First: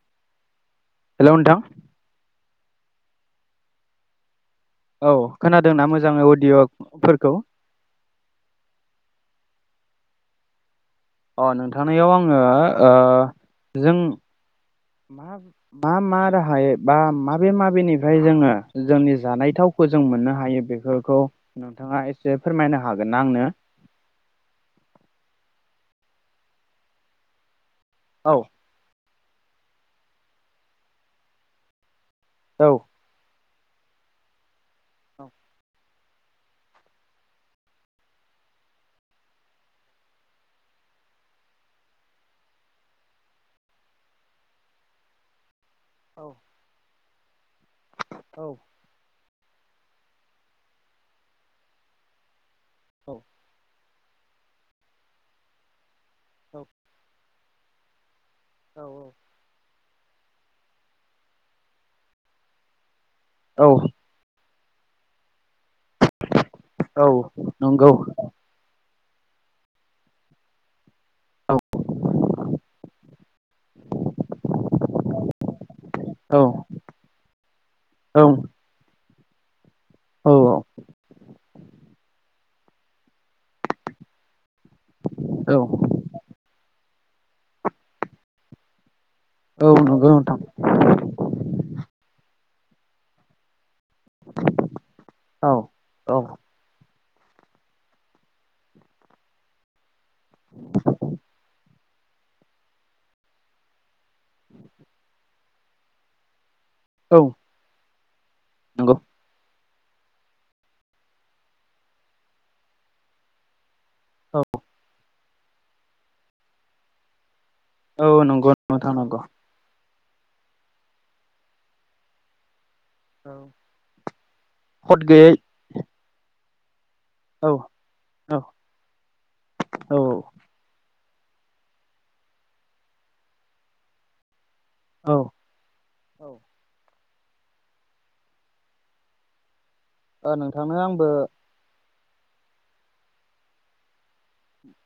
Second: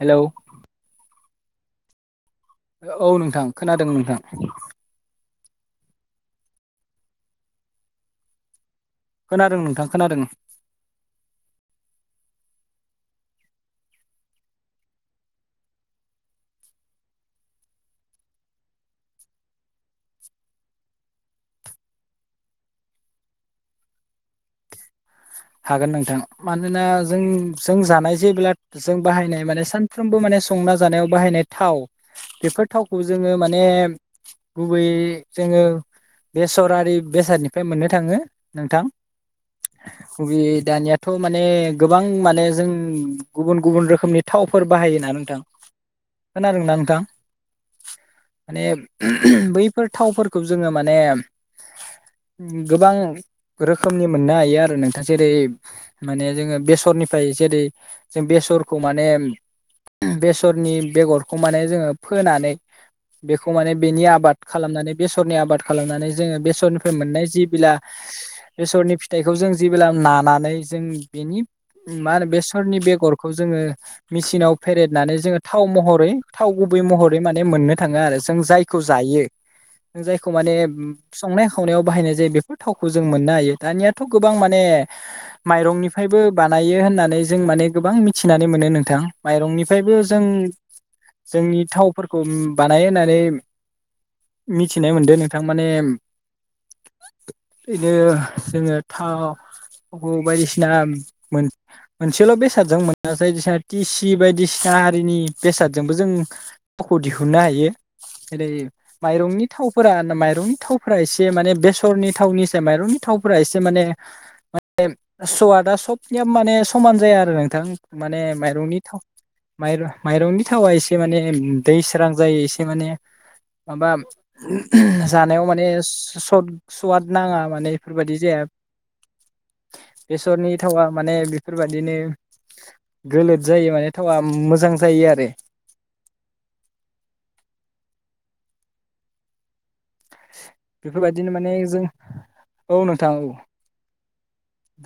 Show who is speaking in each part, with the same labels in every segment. Speaker 1: Hello
Speaker 2: hello नोंथां
Speaker 1: औ नोंथां खोनादों नोंथां
Speaker 2: औ खोनादोंना मोजाङै अदिय'फोरखौ
Speaker 1: खोनादों नोंथां खोनादों
Speaker 2: अ नोंथांनिआव आङो जों मा मा राहाय बा माबे माबेनिफ्राय जोङो जोंनि जानाय थावखौ जों मोननो हायो बेफोरखौ नोंथाङा एसे फोरमायनो हागोन ना आंनो?
Speaker 1: हागोन नोंथां मानोना जों जों जानाय जे
Speaker 2: औ
Speaker 1: बिला जों बाहायनाय माने सानफ्रोमबो माने संना जानायाव बाहायनाय थाव बेफोर
Speaker 2: औ
Speaker 1: थावखौ जोङो माने एम गुबैयै
Speaker 2: औ
Speaker 1: जोङो बेसरारि बेसादनिफ्राय मोननो थाङो नोंथां बबे दानियाथ' माने गोबां माने जों गुबुन गुबुन रोखोमनि थावफोर बाहायोना नोंथां।
Speaker 2: औ
Speaker 1: खोनादों ना नोंथां?
Speaker 2: औ
Speaker 1: माने बैफोर थावफोरखौ जोङो माने गोबां रोख रोखोमनि मोननो हायो आरो नों जेरै माने जोङो बेसरनिफ्राय जेरै जों बेसरखौ माने बेसरनि बेगरखौ माने जोङो फोनानै बेखौ
Speaker 2: औ
Speaker 1: माने बेनि आबाद खालामनानै बेसरनि आबाद खालामनानै जोङो बेसरनिफ्राय
Speaker 2: औ
Speaker 1: मोननाय जि बिला
Speaker 2: नंगौ
Speaker 1: बेसरनि फि दैखौ जों जेबोब्ला नानानै जों बेनि
Speaker 2: औ
Speaker 1: मा होनो बेसरनि बेगरखौ जोङो मेचिनाव फेरेदनानै जोङो थाव महरै
Speaker 2: औ
Speaker 1: थाव गुबै महरै माने मोननो थाङो आरो
Speaker 2: औ
Speaker 1: जों जायखौ जायो। जायखौ
Speaker 2: औ
Speaker 1: माने संनाय खावनायाव बाहायनाय जायो बे थावखौ जों मोननो हायो दानियाथ' गोबां बां माने माइरंनिफ्रायबो बानायो होननानै जों माने गोबां मिथिनानै मोनो नोंथां
Speaker 2: औ
Speaker 1: माइरंनिफ्रायबो
Speaker 2: नंगौ
Speaker 1: जों
Speaker 2: नोंथां
Speaker 1: जोंनि थावफोरखौ बानायो होननानै मिथिनाय मोनदों नोंथां
Speaker 2: औ
Speaker 1: माने
Speaker 2: औ
Speaker 1: बिदिनो जोंङो थाव अ बायदिसिना मोन मोनसेल बेसादजों मोना जायदिसिना टिसि बायदिसिना आरिनि बेसादजोंबो जों थावखौ
Speaker 2: औ
Speaker 1: दिहुननो हायो। एरै
Speaker 2: नंगौ
Speaker 1: माइरंनि थावफोरा माइरंनि थावफोरा एसे माने बेसरनि थावनिसाय माइरंनि थावफोरा एसे से माने
Speaker 2: औ
Speaker 1: सवादा सबनिया माने समान जाया आरो। नोंथां
Speaker 2: औ
Speaker 1: माने
Speaker 2: नंगौ
Speaker 1: माइरंनि
Speaker 2: नोंथां
Speaker 1: थाव
Speaker 2: नंगौ
Speaker 1: माइरं माइरंनि थावा एसे माने दैस्रां जायो एसे माने माबा
Speaker 2: खद गैयै
Speaker 1: जानायाव माने सर्ट सुवाद नाङा
Speaker 2: औ
Speaker 1: माने बेफोरबायदि
Speaker 2: औ
Speaker 1: जाया।
Speaker 2: औ
Speaker 1: बेसरनि थावा माने बेफोरबायदिनो गोलोद जायो माने थावा मोजां मोजां जायो
Speaker 2: औ
Speaker 1: आरो
Speaker 2: औ ओ नोंथांनो आंबो
Speaker 1: बेफोरबायदिनो माने जों औ नोंथां औ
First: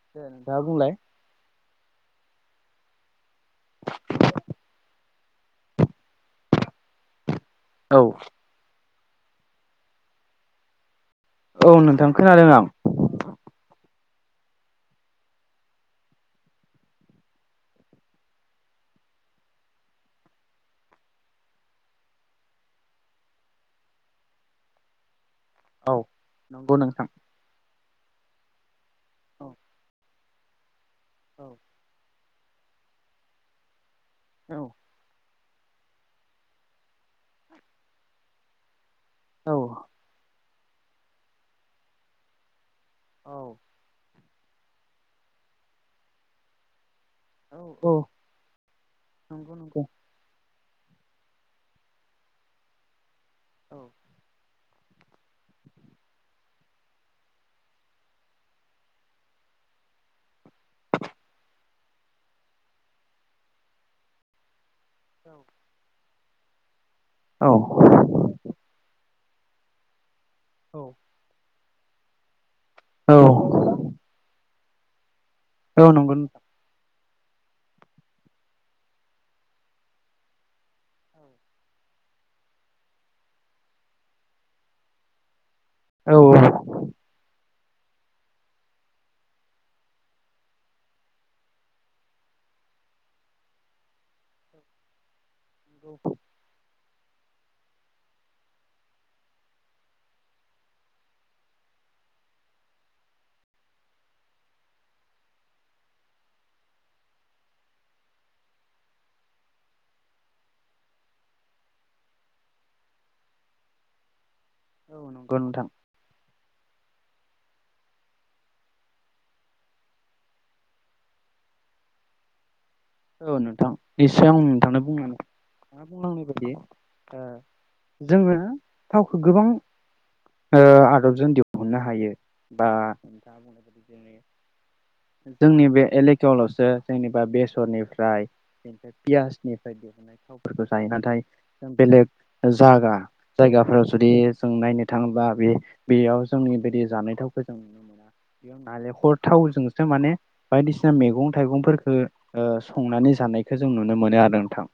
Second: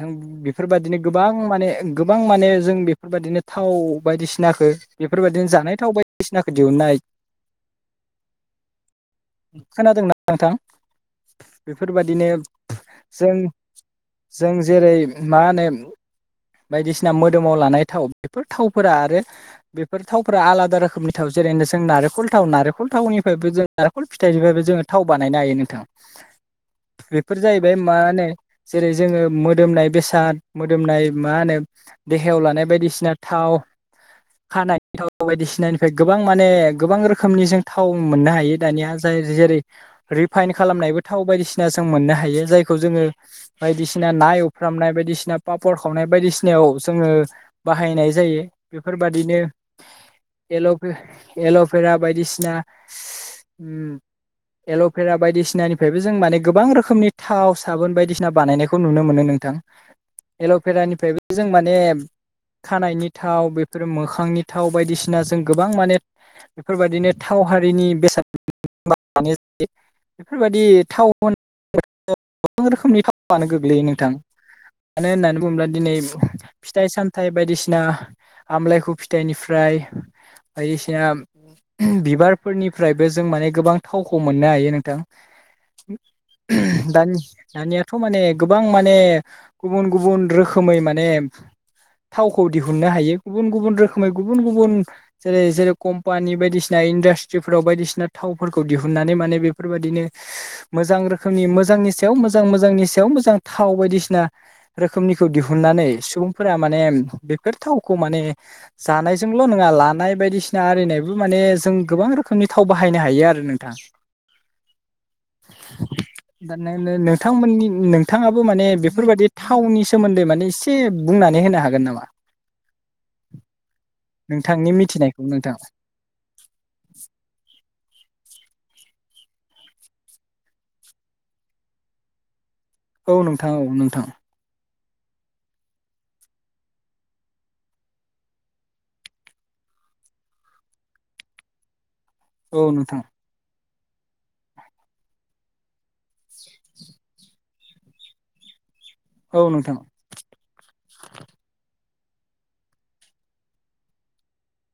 Speaker 1: नां
Speaker 2: दे नोंथाङा बुंलाय
Speaker 1: बेफोरबायदिनो गोबां माने गोबां माने जों बेफोरबायदिनो थाव बायदिसिनाखो बेफोरबायदिनो जानाय थाव बायदिसिनाखो दिहुननो हायो
Speaker 2: औ
Speaker 1: खोनादों ना? नोंथां
Speaker 2: औ नोंथां
Speaker 1: बेफोरबादिनो
Speaker 2: खोनादों आं
Speaker 1: जों जों जेरै मा होनो बायदिसिना मोदोमाव लानाय थाव बेफोर थावफोरा आरो बेफोर थावफोरा आलादा रोखोमनि थाव जेरैनो जों नारेंखल थाव नारेंखल थावनिफ्रायबो जों नारेंखल फिथाइनिफ्रायबो जोङो थाव बा नायनो हायो नोंथां
Speaker 2: औ नंगौ नोंथां
Speaker 1: बेफोर जाहैबाय बे मा ने जेरै जोङो
Speaker 2: औ
Speaker 1: मोदोमनाय बेसाद मोदोम नाय मा
Speaker 2: औ
Speaker 1: नो देहायाव लानाय बायदिसिना थाव
Speaker 2: औ
Speaker 1: खानायथ बायदिसिनानिफ्राय गोबां माने गोबां रोखोमनि जों थाव मोननो हायो दानिया जाय
Speaker 2: औ
Speaker 1: जेरै रि फाइन खालामनायबो थाव बायदिसिना जों मोननो हायो जाय जोङो
Speaker 2: औ
Speaker 1: बायदिसिना ना एव फामनाय बायदिसिना पापर खावनाय बायदिसिनायाव जोङो
Speaker 2: औ औ
Speaker 1: बाहायनाय जायो। बेफोरबादिनो
Speaker 2: नंगौ नंगौ
Speaker 1: एल' एल'बेरा बायदिसिना
Speaker 2: औ
Speaker 1: उम एल'बेरा बायदिसिनानिफ्रायबो जों माने गोबां रोखोमनि थाव साबोन बायदिसिना बानायनायखौ नुनो मोनो नोंथां एल'बेरानिफ्रायबो जों माने खानायनि थाव बेफोरो मोखांनि थाव थाव बायदिसिना
Speaker 2: औ
Speaker 1: जों गोबां माने बेफोरबायाददिनो थाव
Speaker 2: औ नंगौ
Speaker 1: हारिनि
Speaker 2: नोंथां औ
Speaker 1: बेसाद मानि [unintelligible] बेफोरबायदि टाउन गोबां रोखोमनि फावनो गोग्लैयो नोंथां मानो होननानै बुङोब्ला ब दिनै फिथाइ साम फिथाय बायदिसिना आमलायखु फिथाइनिफ्राय बायदिसिना बिबारफोरनिफ्रायबो जों माने गोबां थावखौ मोननो हायो नोंथां
Speaker 2: औ औ
Speaker 1: दानि दानियाथ' माने गोबां माने गुबुन गुबुन रोखोमै माने थावखौ दिहुननो हायो गुबुन गुबुन रोखोमै गुबुन गुबुन जेरै जेरै कम्पानि बायदिसिना [unintelligible] इन्डास्ट्रिफोराव बायदिसिना थाव थावफोरखौ दिहुननानै माने बेफोरबायदिनो मोजां रोखोमनि मोजांनि सायाव मोजां मोजांनि सायाव मोजां थाव बायदिसिना रोखोमनिखौ दिहुननानै सुबुंफोरा माने बेफोर थावखौ माने जानायजोंल' नङा लानाय बायदिसिना आरिनायबो माने जों गोबां रोखोमनि थाव बाहायनो हायो आरो। नोंथां
Speaker 2: औ नंगौ नोंथां
Speaker 1: दा नोंथांमोननि नोंथाङाबो माने बेफोरबायदि थावनि सोमोन्दै माने एसे बुंनानै होनो हागोन नामा
Speaker 2: औ नोथां निस्सय आं
Speaker 1: नोंथांनि
Speaker 2: नोंथाङानो
Speaker 1: मिथिनायखौ नोंथां
Speaker 2: [unintelligible] मा बुंलांनाय बादि ओ जोङो थावखौ गोबां ओ आदबजों दिहुननो हायो। बा
Speaker 1: औ
Speaker 2: नोंथाङा
Speaker 1: नोंथां
Speaker 2: बुंनाय
Speaker 1: औ
Speaker 2: बायदि
Speaker 1: नोंथां
Speaker 2: जोंनि जोंनि बे एलेकायावल'सो जेनेबा बेसरनि फ्राय [unintelligible] पियासनिफ्राय दिहुननाय थावफोरखौ जायो नाथाय जों बेलेग
Speaker 1: औ
Speaker 2: जागा
Speaker 1: नोंथां
Speaker 2: जायगाफोराव जुदि जों नायनो थाङोबा बे बेयाव जोंनि बादि जानायथावखौ जों [unintelligible] [unintelligible]
Speaker 1: औ नोंथां
Speaker 2: थावजोंसो माने बायदिसिना मेगं थाइगंफोरफोरखो ओ संनानै जानायखौ जों नुनो मोनो आरो नोंथां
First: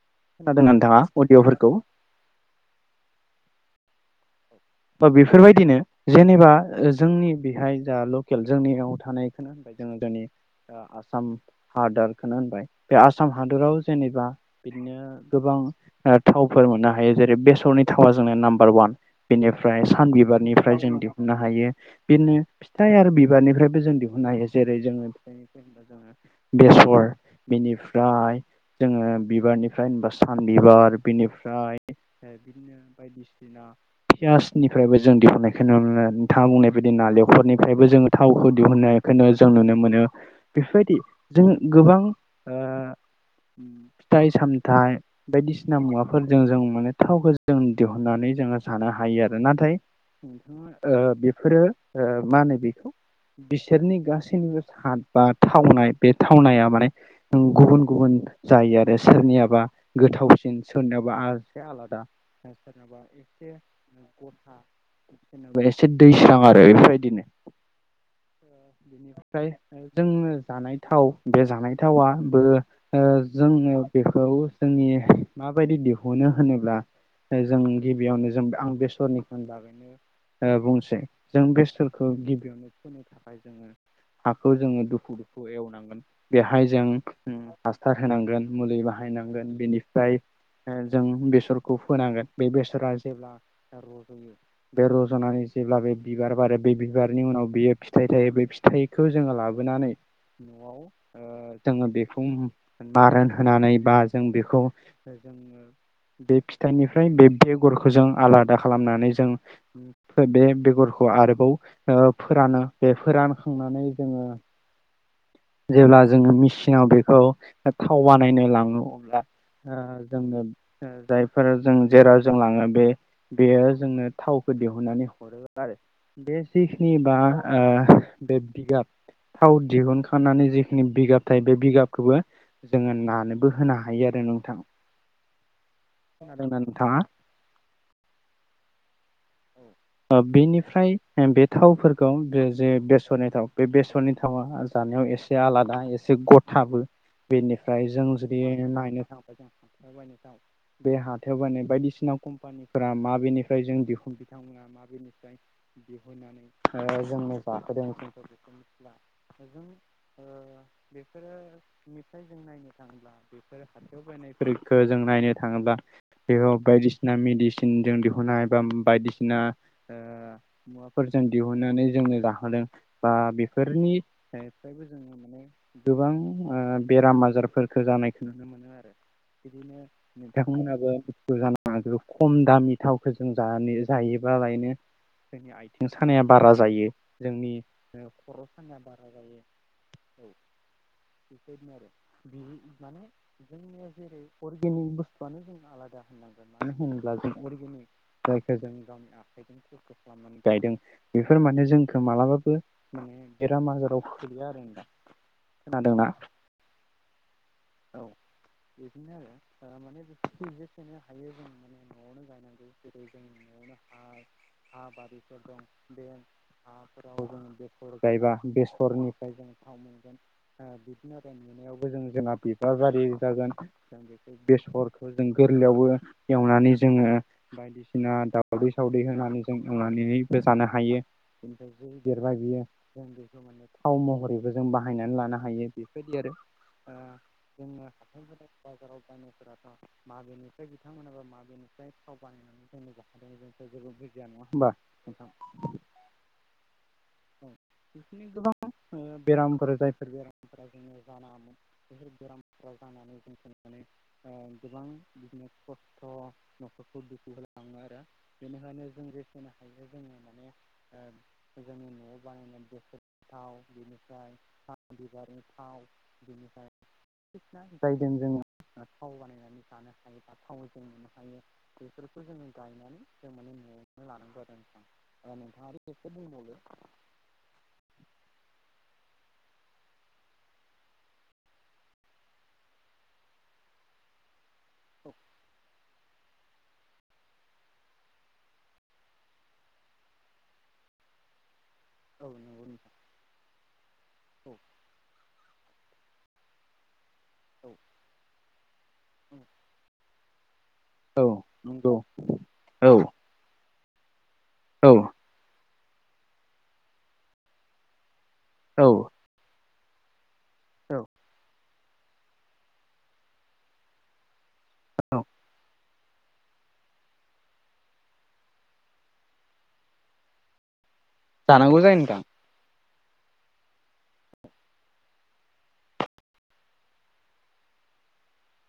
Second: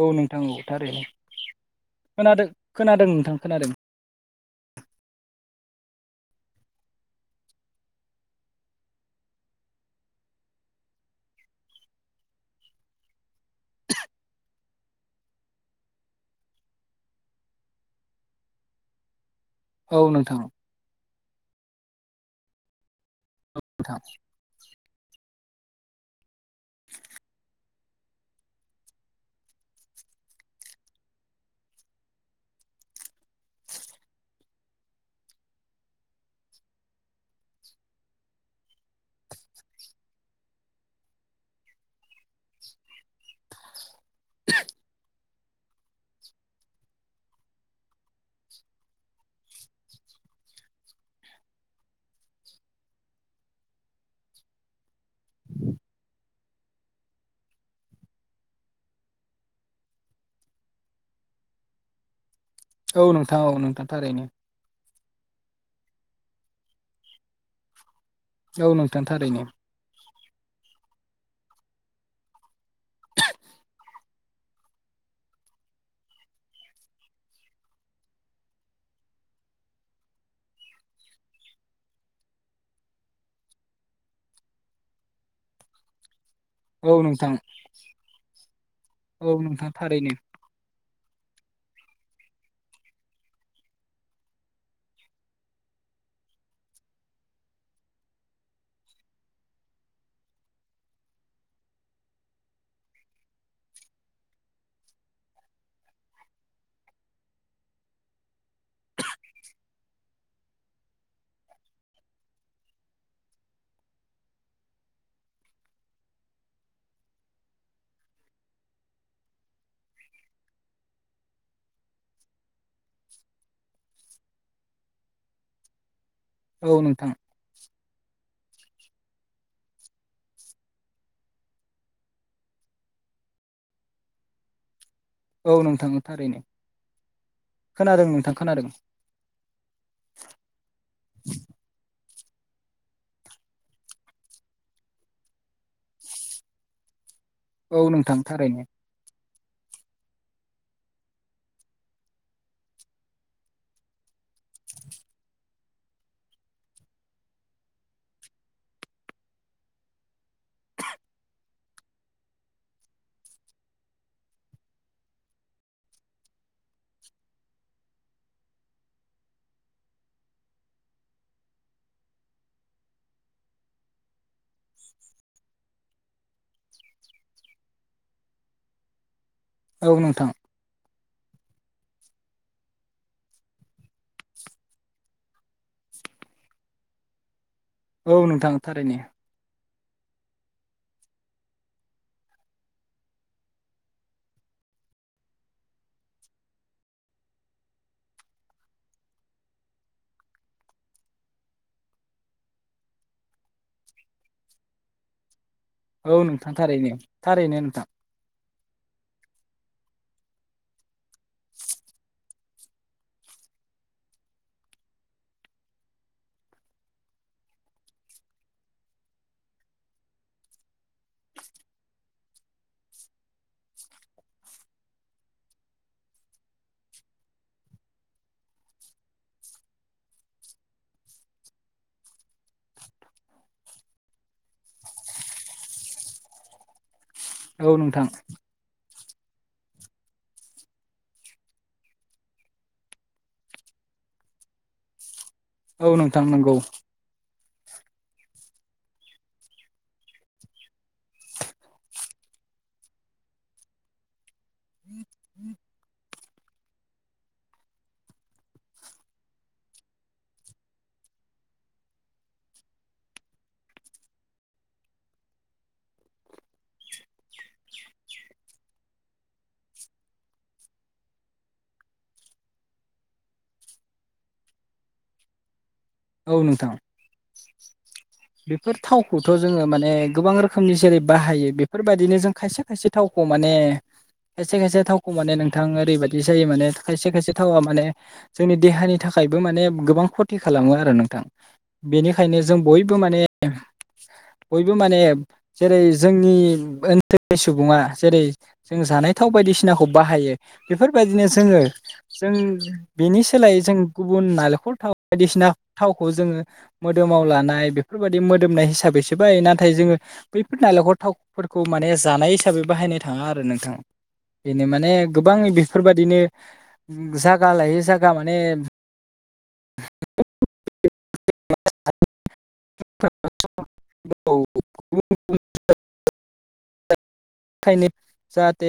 Speaker 1: औ नोंथां औ
Speaker 2: खोनादों नोंथाङा
Speaker 1: थारैनो
Speaker 2: अडिअ'फोरखौ
Speaker 1: खोनादों-खोनादों नोंथां खोनादों
Speaker 2: बा बेफोरबायदिनो जेनेबा जोंनि बेहाय जा लकेल जोंनियाव थानायखौनो होनबाय जोङो जोंनि आसाम हादरखौनो होनबाय बे आसाम हादराव जेनेबा बिदिनो गोबां थावफोर मोननो हायो जेरै बेसरनि थावा जोंना नाम्बार वान बेनिफ्राय
Speaker 1: औ नोंथां
Speaker 2: सानबिबारनिफ्राय जों दिहु ना हायो बेनो फिथाय आरो बि बिबारनिफ्रायबो जों
Speaker 1: नोंथां
Speaker 2: दिहुननो हायो जेरै जोङो [unintelligible] बेसर बिनिफ्राय ओमफ्राय जोङो बिबारनिफ्राय होनबा सान बिबार बिनिफ्राय बिदिनो बायदिसिना पियासनिफ्रायबो जों दिहुननायखौ नुनो मोनो नोंथाङा बुंनाय बायदि नालेंखरनिफ्रायबो जोङो थावखौ दिहुननायखौनो जों नुनो मोनो बेफोरबायदि जों गोबां ओ फिथाय सामथाय बायदिसिना मुवाफोरजों जों माने थावखौ जों दिहुननानै जोङो थानो हायो आरो नाथाय ओ बेफोरो ओ मा होनो बेखौ बिसोरनि गासैबो साद बा थावनाय बे थावनाया माने गुबुन-गुबुन जायो आरो सोरनियाबा गोथावसिन सोरनियाबा आ एसे आलादा सोरनाबा
Speaker 1: औ नोंथां औ नोंथां थाररैनो
Speaker 2: जेनेबा एसे दैस्रां आरो बेफोरबायदिनो
Speaker 1: औ नोंथां थारैनो
Speaker 2: बेनिफ्राय जोङो जानाय थाव बे जानाय थावा बो ओ जोङो बेखौ जोंनि माबायदि दिहुनो होनोब्ला जों गिबियावनो जों आं बेसरनिखौ बागैनो बुंसै जों बेसरखौ गिबियावनो फोननो थाखाय जोङो हाखौ जोङो दुफु- दुफु एवनांगोन बेहाय जों
Speaker 1: औ नोंथां
Speaker 2: हासार होनांगोन मुलि
Speaker 1: औ
Speaker 2: बाहायनांगोन
Speaker 1: नोंथां थारैनो
Speaker 2: बेनिफ्राय ओ जों बे बेसरखौ फोनांगोन बे बेसरा जेब्ला रज'यो बे रज'नानै जेब्ला बे बिबार बारो बे बिबारनि उनाव बेयो फिथाइ थायो बे फि थाइखौ जोङो लाबोनानै न'आव ओ जोङो बेखौ मारोन होनानै बा जों बेखौ जोङो बे फिथाइनिफ्राय बे बेगरखौ जों आलादा खालामनानै जों बे बेगरखौ आरोबाव फोरानो बे फोरान खांनानै जोङो जेब्ला जोङो मेसिनाव बेखौ थाव बानायनो लाङो अब्ला ओ जोंनो जायफोर जों जेराव जों लाङो बे बेयो जोंनो थावखौ दिहुननानै हरो आरो
Speaker 1: औ
Speaker 2: बेसिक्सनि
Speaker 1: नोंथां
Speaker 2: बा बे बिगाब थाव दिहुनखनानै जिखिनि बिगाब थायो बे बिगाबखौबो जोङो नानोबो होनो हायो आरो नोंथां।
Speaker 1: औ नों ओं थारैनो
Speaker 2: खोनादोंना नोंथाङा?
Speaker 1: खोनादों नोंथां। खोनादों।
Speaker 2: ओ बेनिफ्राय ओ बे थावफोर खाव बे जे बेसरनि थाव बे बेसरनि थावा ओ जानायाव एसे आलादायै एसे गथाबो।
Speaker 1: औ
Speaker 2: बेनिफ्राय जों
Speaker 1: नोंथां
Speaker 2: जुदि
Speaker 1: थारैनो
Speaker 2: नायनो थां ओ थां खुलुमबाय नोंथां बे हाथायाव बायनाय बायदिसिना कम्पानिफोरा माबेनिफ्राय जों दिहुन बिथांमोना माबेनिफ्राय दिहुननानै जोंनो जाहोदों जोंखौ बेखौ मिथिला जों ओ बेफोरो मेथाइ जों नायनो थाङोब्ला बेफोर हाथायाव बायनायफोरखो जों नायनो थाङोब्ला बेयाव बायदिसिना मिदिसिन जों दिहुन्नो हायो एबा बायदिस ना ओ मुवाफोरजों दिहुननानै जों लाखादों बा बेफोरनि हायफोरबो जोङो माने गोबां ओ बेराम आजारफोरखो जानायखो नुनो मोनो आरो बिदिनो
Speaker 1: औ नोंथां
Speaker 2: नोंथांमोनाबो ओ जानो हागो खम दामि थावखौ जों जानोस जायोबालायनो जोंनि आइथें सानाया बारा जायो जोंनि ओ
Speaker 1: औ
Speaker 2: खर'
Speaker 1: नोंथां
Speaker 2: सानाया
Speaker 1: थारैनो
Speaker 2: बारा जायो। औ बेबायदिनो आरो बे उम माने जोंनिया जेरै अर्गेनिक बुस्थुआनो जों आलादा होननांगोन मानो होनोब्ला जों अर्गेनिक जाय ओ जों गावनि आखाइजों खुरख' खालामनानै गायदों बेफोर माने जोंखौ मालाबाबो माने बेराम आजाराव खोयो आरो दा
Speaker 1: औ नोंथां थारैनो थारैनो नोंथां।
Speaker 2: औ उम बेसेनो हायो जों माने न'आवनो गायनानै [unintelligible] जों न'आवनो हा हा बारिफोर दं बे हाफोराव जों बेसर गायबा बेसरनिफ्राय जों थाव मोनगोन ओ बिदिनो बें नुनायावबो जों जोंना बिबार बारि जागोन जों बेखो बेसरखो जों गोरलैयावबो एवनानै जोङो बायदिसि सिना दावदै सावदै होनानै जों एवनानैबो जानो हायो बेनिफ्राय जि देरबाय बियो जों बेखौ माने थाव महरैबो जों बाहायनानै लानो हायो बेबायदि आरो ओ
Speaker 1: औ
Speaker 2: जोंना
Speaker 1: नोंथां
Speaker 2: हाथायफोराव बाजाराव नायनायफोराथ' माबेनिफ्राय बिथांमोनाबो माबेनिफ्राय थाव बानायनानै जोंङो दाखालिनिफ्राय जेबो बुजिया नङा होमबा नोंथां?
Speaker 1: औ नोंथां नोंगौ।
Speaker 2: औ बिदिनो गोबां ओ बेरामफोर जायफोर बेरामफोरा जोङो जानाङामोन बेफोर बेरामफोर जानानै जोंखौ नाय ओ गोबां बिदिनो खस्थ' न'खरखो दुखु होलां थाङो आरो बेनिखायनो जों रेस होनो हायो जोंङो माने ओ जोंनि न'आव बानायनाय बेसरनि थाव बेनिफ्राय सान बिबारनि थाव बेनिफ्राय बायदिसिना जायजों जोङो थाव बानायनानै जानो हायो बा थाव जों नुनो हायो बेफोर खौ जोङो गायनानै जों माने न'आवनो लानांगौ आरो नोंथां ओ नोंथाङाबो इसे
Speaker 1: औ
Speaker 2: बुंबावदो?
Speaker 1: नोंथां बेफोर थावखौथ' जोङो माने गोबां रोखोमनि जेरै बाहायो बेफोरबायदिनो जों खायसे खायसे थावखौ माने खायसे खायसे थावखौ
Speaker 2: औ
Speaker 1: माने नोंथां ओरैबाद दि जायो माने खायसे खायसे थावा माने जोंनि देहानि थाखायबो माने गोबां खथि खालामो आरो नोंथां।
Speaker 2: औ
Speaker 1: बेनिखायनो जों
Speaker 2: नंगौ
Speaker 1: बयब फो
Speaker 2: नोंथां
Speaker 1: माने
Speaker 2: औ
Speaker 1: बयबो माने जेरै जोंनि ओन थोनि
Speaker 2: औ
Speaker 1: सुबुङा जेरै जों जानाय थाव बायदिसिनाखौ बाहायो। बेफोरबायदिनो
Speaker 2: औ। औ
Speaker 1: जोङो
Speaker 2: नंगौ
Speaker 1: जों
Speaker 2: औ
Speaker 1: बेनि सोलायै जों गुबुन नालेखर
Speaker 2: औ
Speaker 1: थाव बायदिसिना थावखौ जोङो मोदोमाव लानाय बे फोरबादि। दि मोदोमनाय हिसाबैसो
Speaker 2: औ
Speaker 1: बाहायो ना थाय जोङो बैफोर नालेंखर थावफोरखौ माने जानाय हिसाबै बाहायनो थाङा आरो नोंथां। बेनो माने
Speaker 2: औ
Speaker 1: गोबां इदि फोरबादिनो जागा लायै जागा माने
Speaker 2: जानांगौ जायो नोंथां।
Speaker 1: [unintelligible] खायनो जाहाथे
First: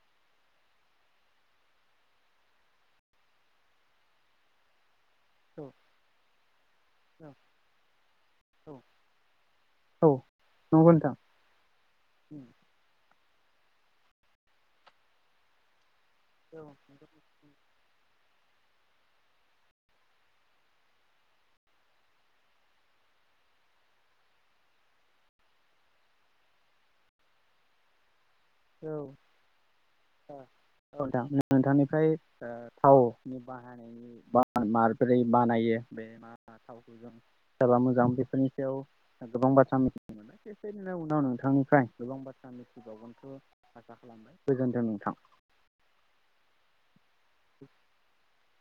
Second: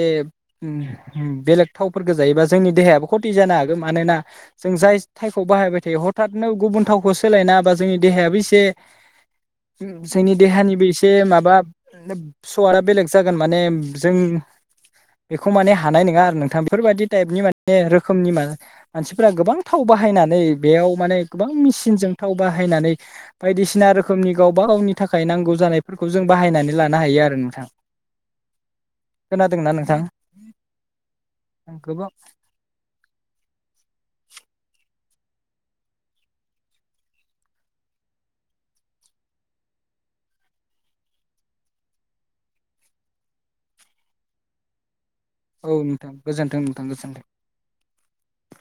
Speaker 1: बेलेग थावफोरखौ जायोबा जोंनि देहायाबो खथि जानो हागौ मानोना जों जाय थाइखौ
Speaker 2: औ
Speaker 1: बाहायबाय थायो हद साननो गुबुन थावखौ सोलायना बा जोंनि देहायाबो इसे
Speaker 2: औ औ। औ
Speaker 1: जोंनि देहानिबो
Speaker 2: नंगौ
Speaker 1: एसे
Speaker 2: नोंथां।
Speaker 1: माबा सवारा बेलेग गों माने जों बेखौ माने हानाय नङा आरो नोंथां बेफोरबायदि टाइपनि मान ने रोखोमनि मा मानसिफोरा गोबां थाव बाहायनानै बेयाव माने गोबां मेसिनजों थाव बाहायनानै बायदिसिना रोखोमनि गावबा गावनि थाखाय नांगौ जानायफोरखौ जों बाहायनानै लानो हायो आरो नोंथां।
Speaker 2: औ ओ
Speaker 1: खोनादोंना नोंथां
Speaker 2: औ नोंथां
Speaker 1: गोबां
Speaker 2: नोंथांनिफ्राय ओ थावनि बानायनायनि मा माबोरै बानायो बे मा थावखौ जों सोराबा मोजां बेफोरनि सायाव गोबां बाथ्रा मिथिनो मोनबाय सबेबादिनो उनाव नोंथांनिफ्राय गोबां बाथ्रा मिथिबावगोन। खौ आसा खालामबाय गोजोन्थों नोंथां।
Speaker 1: औ नोंथां गोजोनथों नोंथां गोजोनथों।
Speaker 2: [inaudible]